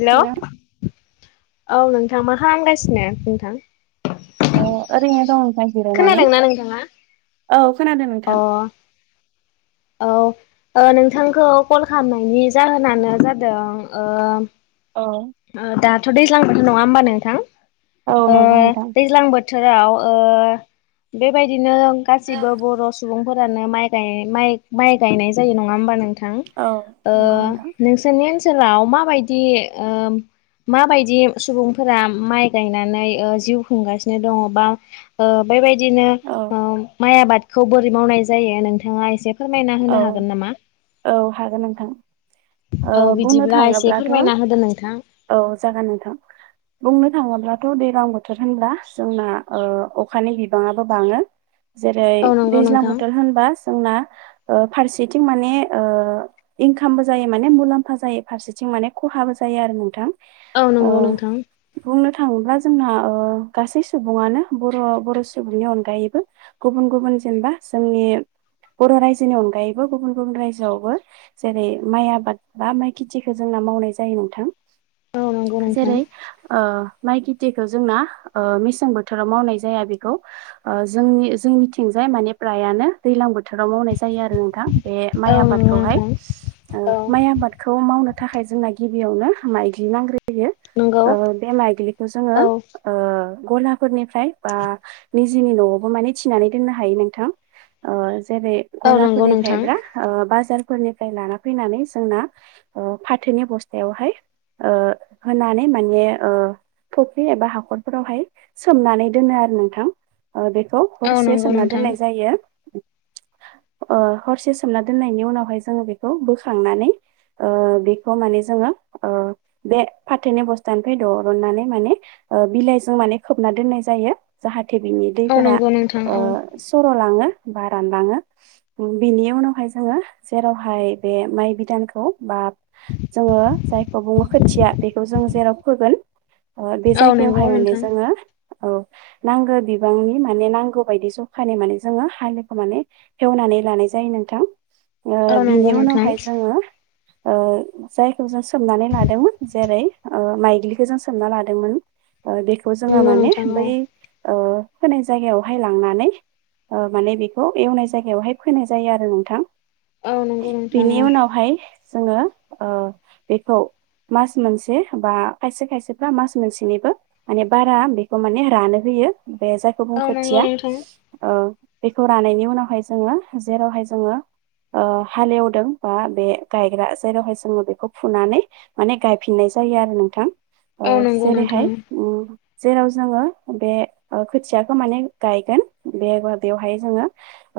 हेल hello औ नोंथां मा खालामगासिनो नोंथां। ओ ओरैनो दं नोंथां जिरायनानै खोनादोंना नोंथाङा? औ खोनादों। अ। नोंथां। औ ओ नोंथांखौ कल खालामनायनि जाहोनानो जादों। औ ओ दाथ दैज्लां बोथोर नङा होमबा नोंथां औ ओ नंगौ नोंथां। दैज्लां बोथ थोराव बेबायदिनो गासिबो बर सुबुं फोरानो माइ--माइ गायनाय जायो नङा होमबा नों। थां औ ओ नंगौ नोंथां। नोंसोरनि ओनसोलाव माबायदि ओ। माबायदि सुबुंफोरा माइ गायनानै ओ जिउ खुंगासिनो दङ बा। ओ बेबायदिनो औ ओ माइ आबादखौ बोरै मावनाय जायो नोंथाङा ए एसे फोरमायना औ होनो हागोन नामा। औ हागोन नोंथां ओ औ बुंनो बिदिब्ला एसे थाङोब्लाथ' फोरमायना होदो नोंथां। औ जागोन नोंथां। बुंनो थाङोब्लाथ दैलां बोथोर होनब्ला जोंना ओ अखानि बिबाङाबो बाङो। जेरै औ नंगौ दैज्लां नोंथां बोथोर होनबा जोंना। फारसेथिं माने ओ इनकामबो जायो माने मुलाम्फा जायो फारसेथिं माने खहाबो। जायो आरो नोंथां औ नंगौ ओ नोंथां बुंनो थाङोब्ला जोंनाओ गासै सुबुङा नो बर' बर' सुबुंनि अनगायैबो गुबुन गुबुन जेनेबा जोंनि बर' रायजोनि अनगायैबो गुबुन गुबुन रायजोआवबो जेरै माइ आबाद बा माइ खेथिखौ जोंना माव मावनाय जायो नोंथां औ नंगौ नोंथां जेरै माइ ओ माइ खे टिखौ जोंना मेसें बोथोराव मावनाय जाया बेखौ जोंनि जोंनिथिंजाय माने फ्रायानो दैज्लां बोथोर फोथोराव मावनाय जायो आरो नोंथां बे माइ औ नंगौ आबादखौहाय नोंथां ओ औ माइ आबादखौ मावनो थाखाय जोंना गिबियावनो माइग्लिनांग्रो फोयो नंगौ ओ बे माइग्लिखौ जोङो औ ओ गलाफोरनिफ्राय बा निजिनि न'आवबो माने थिनानै दोननो हायो नोंथां ओ जेरै औ नंगौ गलाफोरनिफ्राय नोंथां ब्रा ओ बाजार फोरनिफ्राय लाना फैनानै जोंना फाथोनि बस्थायावहाय ओ होनानै माने ओ फुख्रि एबा हाखरफोरावहाय सोमनानै दोनो आरो नोंथां बेखौ औ हरसे नंगौ सोमना नोंथां दोननाय जायो ओ हरसे सोमना दोननायनि उनावहाय जोङो बेखौ बोखांनानै ओ बेखौ माने जोङो ओ बे फाथोनि बस्थानिफ्राय दरननानै माने ओ बिलाइजों माने खोबना दोननाय जायो जाहा थे बिनि औ दैफोरा नंगौ नोंथां औ सरलाङो बा रानलाङो बेनि उनावहाय जोङो जेरावहाय बे माइ बिदानखौ बा जोङो जायखौ बुङो खोथिया बेखौ जों जेराव फोगोन बे औ नंगौ जायगायावहाय माने नोंथां जोङो औ नांगो बिबांनि माने नांगौ बायदि जखानि माने जोङो हाल [unintelligible] माने हेवनानै लानाय जायो नोंथां ओ औ बिनि नंगौ नोंथां उनावहाय जोङो ओ जायखौ जों सोमनानै लादोंमोन जेरै ओ माइग्लिखो जों सोमना लादोंमोन ओ बेखौ जोङो नंगौ माने नोंथां औ बै ओ फोनाय जायगायावहाय लांनानै ओ माने बि खौ एवनाय जायगायावहाय फैनाय जायो आरो नोंथां औ नंगौ नोंथां बेनि औ उनावहाय जोङो ओ बेखौ मास मोनसे बा खायसे खायसेफ्रा मास मोनसेनिबो माने बारा बेखौ माने रानो होयो बे जायखौ औ नंगौ बुंखोथिया नोंथां ओ खौ रानायनि उनावहाय जोङो जेरावहाय जोङो ओ हालेवदों बा बे गायग्रा जेरावहाय जोङो बेखौ फुनानै माने गायफिननाय जायो आरो नोंथां ओ औ नंगौ नोंथां जेरैहाय उम जेराव जोङो बे ओ खोथियाखौ माने गायगोन बेग बेवहाय जोङो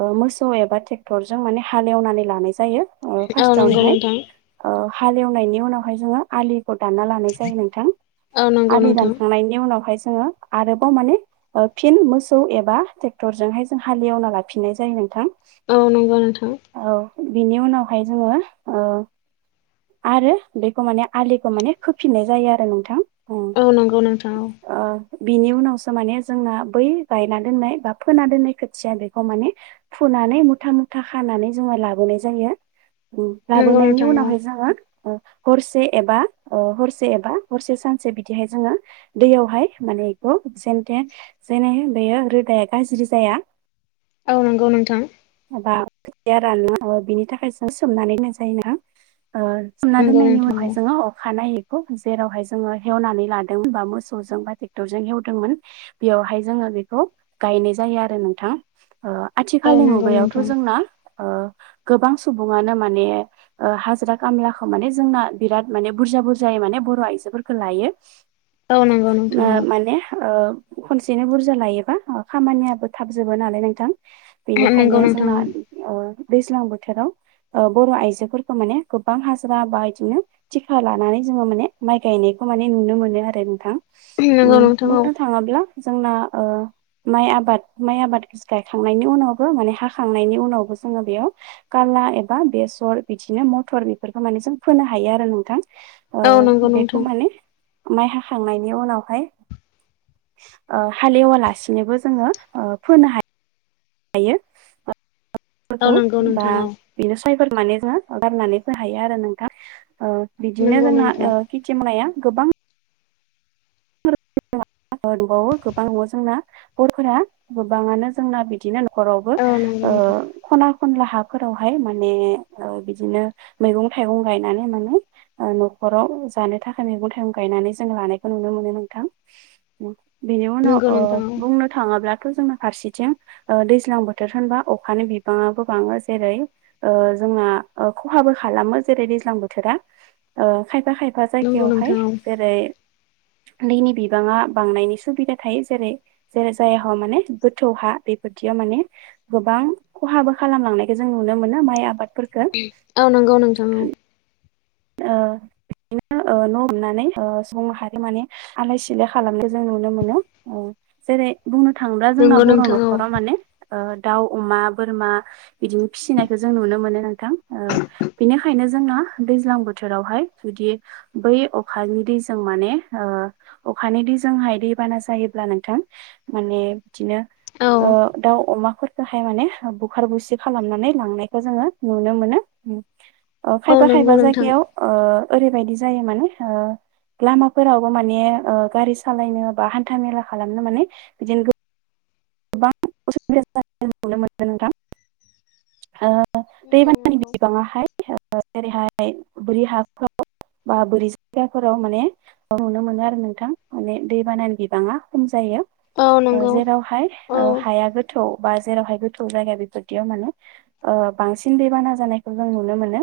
ओ मोसौ एबा थेक्टर जों माने हालेवनानै लानाय जायो ओ औ नंगौ फार्स्टावनोहाय नोंथां ओ हालेवनायनि उनावहाय जोङो आलि खौ दानना लानाय जायो नोंथां औ नंगौ आलि नोंथां दानखांनायनि उनावहाय ज जोङो आरोबाव माने ओ फिन मोसौ एबा थेक्टर जोंहाय जों हालेवना लाफिननाय जायो नोंथां औ नंगौ नोंथां औ बिनि उनावहाय जोङो ओ आरो बेखौ माने आलिखौ माने खोफिननाय जायो आरो नोंथां ओ औ नंगौ नोंथां औ बिनि उनावसो माने जोंना बै गायना दोननाय बा फोना दोननाय खोथ थिया बेखौ माने फुनानै मुथा मुथा खानानै जोङो लाबोनाय जायो उम औ नंगौ लाबोनायनि नोंथां औ उनावहाय जोङो ओ हरसे एबा ओ हरसे एबा हरसे सानसे बिदिहाय जोङो दैयावहाय मोन [unintelligible] जेनथे जेने बेयो रोदाया गाज्रि जाया औ नंगौ नोंथां बा खोथिया रानो ओ बिनि थाखाय जों सोमनानै होनाय जायोना ओ सोमना नंगौ दोननायनि नोंथां औ उनावहाय जोङो अखानायै खौ जेरावहाय जोङो हेवनानै लादों बा मोसौजों बा टेक्टरजों हेवदोंमोन बेयावहाय जोङो बेखौ गायनाय जायो आरो नोंथां ओ औ आथिखालनि नंगौ मुगायावथ' नोंथां जोंना ओ गोबां सुबुङानो माने ओ हाजिरा कामलाखो माने जोंना बिराद माने बुरजा बुरजायै माने बर' आइजोफोरखो लायो औ नंगौ मो नोंथां माने ओ खनसेनो बुरजा लायोबा ओ खामानियाबो थाब जोबो नालाय नोंथां औ नंगौ खायनो नोंथां जोंना ओ दैज्लां बोथोराव ओ बर' आइजोफोरखो माने गोबां हाजिरा बा इदिनो थिखा लानानै जोङो माने माइ गायनायखौ माने नुनो मोनो आरो नोंथां औ नंगौ उम नोंथां औ बुंनो थाङोब्ला जोंना ओ माइ आबाद माइ आबाद गायखांनायनि उनाव बो माने हाखांनायनि उनावबो जोङो बेयाव काला एबा बेसर बिदिनो मथर बिफोरखो माने जों फोनो हायो आरो नोंथां ओ औ नंगौ बेखौ नोंथां माने माइ हाखांनायनि उनावहाय ओ हालेवालासिनोबो जोङो ओ फोनो हा [unintelligible] औ ओ नंगौ नोंथां औ गारनानैबो हायो आरो नोंथां ओ बिदिनो नंगौ जोंना नोंथां ओ खिथि माया गोबां [inaudible] [unintelligible] जोंना हरफोरा गोबाङानो जोंना बिदिनो न' हरावबो औ ओ नंगौ ख'ना खनला हाफोरावहाय माने ओ बिदिनो मैगं थाइगं गायनानै माने ओ न' न'खराव जानो थाखाय मैगं थाइगं गायनानै जों लानायखौ नुनो मोनो। नोंथां बेनि उनाव ओ नोंथां बुंनो थाङोब्लाथ' जों फारसे थिं ओ दैज्लां बोथोर होनबा अखानि बिबाङा बाङो जेरै ओ जोंना ओ खहाबो खालामो जेरै दैज्लां बोथोरा‌ ओ खायफा खायफा नंगौ जायगायावहाय नोंथां जेरै दैनि बिबाङा बांनायनि सुबिदा थायो जेरै जेरै जायहा माने गोथौ हा बेफोर‌थि याव माने गोबां खहाबो खालामलांनायखो जों नुनो मोनो माइ आबाद औ नंगौ नोंथां औ। ओ [unintelligible] ओ न' लुनानै ओ‌ [unintelligible] माने आलाय सिलाय खालामनायखो जों नुनो मोनो ओ जेरै बुंनो थाङोब्ला जोंना नंगौ बर' नोंथां न'खरा औ मानेओ दाउ अमा बोरमा बिदिनो फिसिनायखौ जों नुनो मोनो नोंथां बेनिखायनोज जोंना दैज्लां बोथोरावहाय जुदि बै अखानि दैजों माने ओ अखानि दै जोंहाय दै दै बाना जायोब्ला नोंथां माने बिदिनो औ ओ दाव, अमा फोरखौहाय माने बुखार बुसि खालामनानै लांनायखौ जोङो नुनो मोनो। ओ औ खायफा खायफा नंगौ नोंथां जायगायाव ओ ओरैबायदि जायो माने ओ लामाफोरावबो माने ओ गारि सालायनो बा हान्था मेला खालामनो माने बिदिनो गो [unintelligible] नोंथां ओ नंगौ दैबानानि नंगौ बिबाङाहाय ओ जेरैहाय बोरि हाफ्राव बा बोरै जायगाफोराव माने नुनो मोनो आरो नोंथां माने दैबानानि बिबाङा खम जायो। औ ओ नंगौ जेरावहाय औ ओ हाया गोथौ बा जेरावहाय गोथौ जायगा बेफोरदियाव माने ओ बांसिन दैबाना जानायखौ जों नुनो मोनो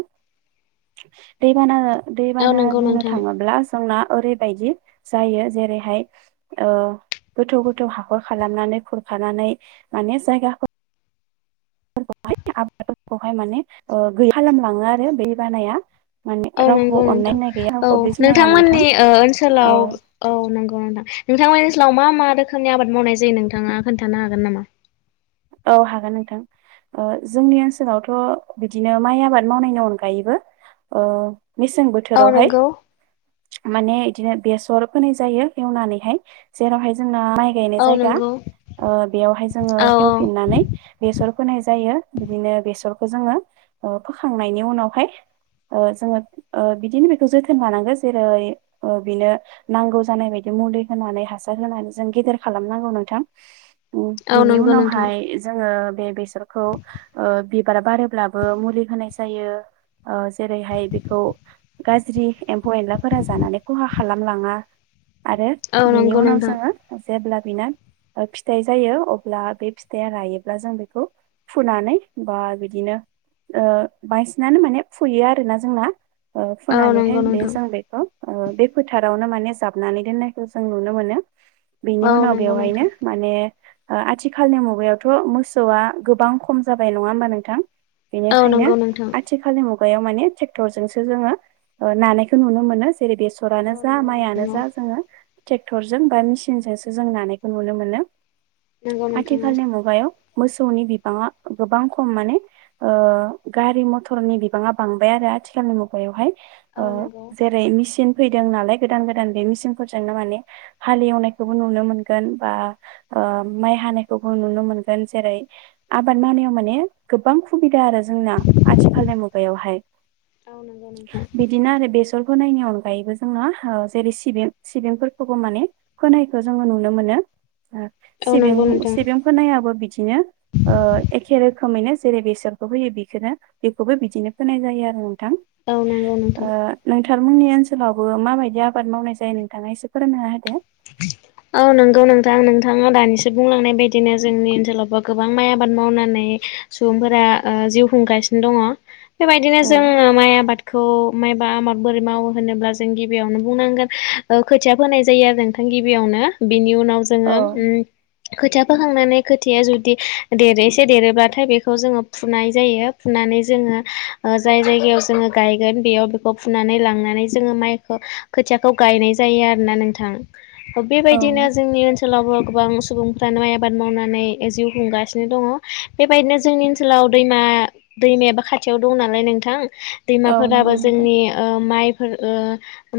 दैबाना औ दैबाना नंगौ बुंनो नोंथां थाङोब्ला जोंना ओरैबायदि जायो जेरैहाय ओ गोथौ गोथौ हाखर खालामनानै खुरखानानै माने जायगाफो फोरखौहाय आबादफोरखौहाय माने गैया खालाम लाङो आरो दै बानाया। माने औ नंगौ रावखौबो अननाय नोंथां होननाय गैया औ रावखौबो सिनाया नोंथां नोंथांमोननि ओ औ ओनसोलाव औ नंगौ नोंथां नोंथांमोननि ओनसोलाव मा मा रोखोमनि आबाद मावनाय जायो नोंथाङा खोन्थानो हागोन नामा? औ हागोन नोंथां। ओ जोंनि ओनसोलावथ' बिदिनो माइ आबाद मावनायनि अनगायैबो मेसें औ बोथोरावहाय। नंगौ माने बिदिनो बेसर फोनाय जायो एवनानैहाय जेरावहाय जों न आव माइ गायनाय औ जायगा नंगौ ओ बेयावहाय औ जोङो। एवफिननानै बेसर फोनाय जायो बिदिनो बेसर खौ जोङो फोखांनायनि उनावहाय। जोङो बिदिनो बेखौ जोथोन लानांगौ जेरै बेनो नांगौ जानाय बायदि। मुलि होनानै हासार होनानै जों गेदेर खालामनांगौ नोंथां। उम औ बिनि नंगौ नोंथां उनावहाय जोङो बे बेसरखौ ओ बि बार बारोब्लाबो मुलि होनाय जायो। ओ जेरैहाय बिखौ गाज्रि एम्फौ एनलाफोरा जानानै खहा खालाम लाङा। आरो औ बिनि नंगौ उनाव नोंथां जोङो जेब्ला बिना फिथाइ जायो अब्ला बे फिथाइआ रायोब्ला जों बेखौ फुनानै बा बिदिनो बांसिनानो माने फुयो आरोना जोंना औ नंगौ फुनानैहाय बे नोंथां जों बेखौ बे फोथारावनो माने जाबनानै दोननायखौ जों नुनो मोनो। बेनि औ उनाव नंगौ नोंथां बेवहायनो माने आथिखाल आथिखालनि मुगायावथ' मोसौआ गोबां खम जाबाय नङा होमबा नोंथां। औ नंगौ नोंथां औ बेनिखायनो नंगौ नोंथां आथिखालनि मु मुगायाव माने ट्रेक्टरजोंसो जों नानायखौ नुनो मोनो। जेरै बेसरानो औ जा नंगौ माइयानो जा नोंथां जोङो। ट्रेक्टरजों बा मिेसिनजोंसो जों नानायखौ नुनो मोनो औ आथिखालनि मुगायाव मोसौनि बिबाङा गोबां खम माने ओ गारि मथरनि बिबाङा बांबाय आरो आथीखाल मुगायाव हाय नंगौ जेरै मेसिन फैदों नालाय गोदान गोदान बे मिेसिनफोरजोंनो माने हालेवनायखौबो नुनो मोनगोन बा माइ हानायखौ नुनो मोनगोन जेरै आबाद मावनायाव माने गोबां सुबिदा आरो जों आथिखालनि मुगायावह औ नंगौ नोंथां बिदिनो बेल होनायनि अनगायैबो जोंङो जेरै सिबि सिबिंफोरखौबो माने फायखौ जोङो नुनो मोनो औ नंगौ नोंथां सिबिंफोर नायाबो बिदिनो एखेे रोखोमैनो जेरै बेसरखौ होयो बेखौनो बेखौबो बिदिनो फोनाय जायो आरो औ नंगौ नोंथां नमोननि ओनसोलावबो माबायदि आबाद मावनाय जायो नोंथाङा एसे फोरोंना होदो [unintelligible] औ नंगौ नोंथां नोंथाङा दानिसो बुंलांनाय बायदिनो जोंनि ओनसोलावबो गोबां माइ आबाद मावनानै सुबुंफोरा जिउ खुंगासिनो दङ बेबायदिनो जोङो माइ आबादखौ माइ बा आबाद बोरै मावो होनोब्ला जों गिबियावनो बुंनांगोन खोथिया फाय जायो आरो थ गिबियावनो बिनि उनाव जोङो औ खोथिया फोखांनानै खोथिया जुदि देरैसे देरोब्लाथाय बेखौ जोङो फुनाय जायो फुनाय नानै जोङो जाय जायगायाव जोङो गायगोन बेयाव बेखौ फुनानै लांनानै जोङो माइखौ खोथियाखौ गायनाय जायो आरो ना नोंथां औ बेबायदिनो जोंनि ओनसोलावबो गोबां सुबुंफ्रानो माइ आबाद मावनान नै जिउ खुंगासिनो दङ बेबायदिनो जोंनि ओनसोलाव दैमा दैमाया बा खाथियाव दं नाम नै नोंथां औ दैमाफोराबो नंगौ नोंथां जोंनि ओ माइ ओ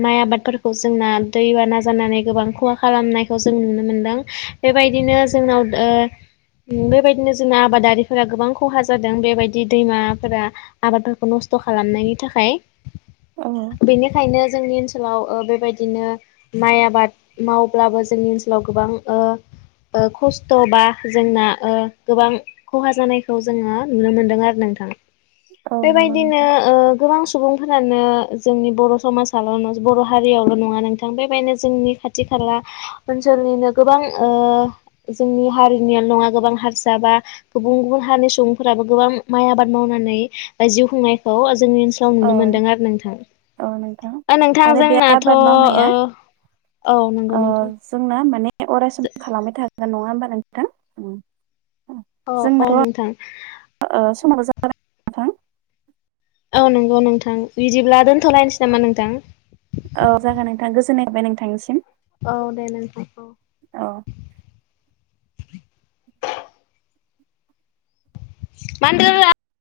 माइ आबादफोरखौ जोंना दै बाना जानानै गोबां खहा खालामनायखौ जों नुनो मोनदों । बेबायदिनो जोंनाव ओ बेबायदिनो जोंना आबादारिफोरा गोबां खहा जादों बेबायदि दैमाफोरा आबादफोरखौ न थ' खालामनायनि औ थाखाय। बेनिखायनो जोंनि ओनसोलाव ओ बेबायदिनो माइ आबाद। मावब्लाबो जोंनि ओनसोलाव गोबां ओ ओ खस्थ' बा जोंना ओ गोबां खहा जानायखौ जोङो नुनो मोनदों आरो नोंथां। औ नंगौ बेबायदिनो नोंथां ओ गोबां सुबुंफोरानो जोंनि बर' समाजल' बर' हारियावल' नङा नोंथां बेबायदिनो जोंनि थि खाला ओनसोलनिनो गोबां ओ जोंनि हारिनियाल' नङा गोबां हारसा बा गुबुन गुबुन हारिनि सुबुंफोराबो गोबां माइ आबाद मावनानै जिउ खुंनायखौ जोंनि ओनसोलाव औ नुनो मोन्दों आरो नोंथां। औ नोंथां ओ नोंथां आरो बे जोंनाथ' ओ आबाद मावनाया औ ओ नंगौ नोंथां। जोंना माने अरायसम खालामबाय थागोन नङा होमबा नों नोंथां उम। औ औ नोंथां [unintelligible] औ नंगौ नोंथां बिदिब्ला दोनथ'लायनोसै नामा नोंथां। औ जागोन नोंथां गोजोननाय थाबाय नोंथांनिसिम। औ दे नोंथां। औ। [unintelligible]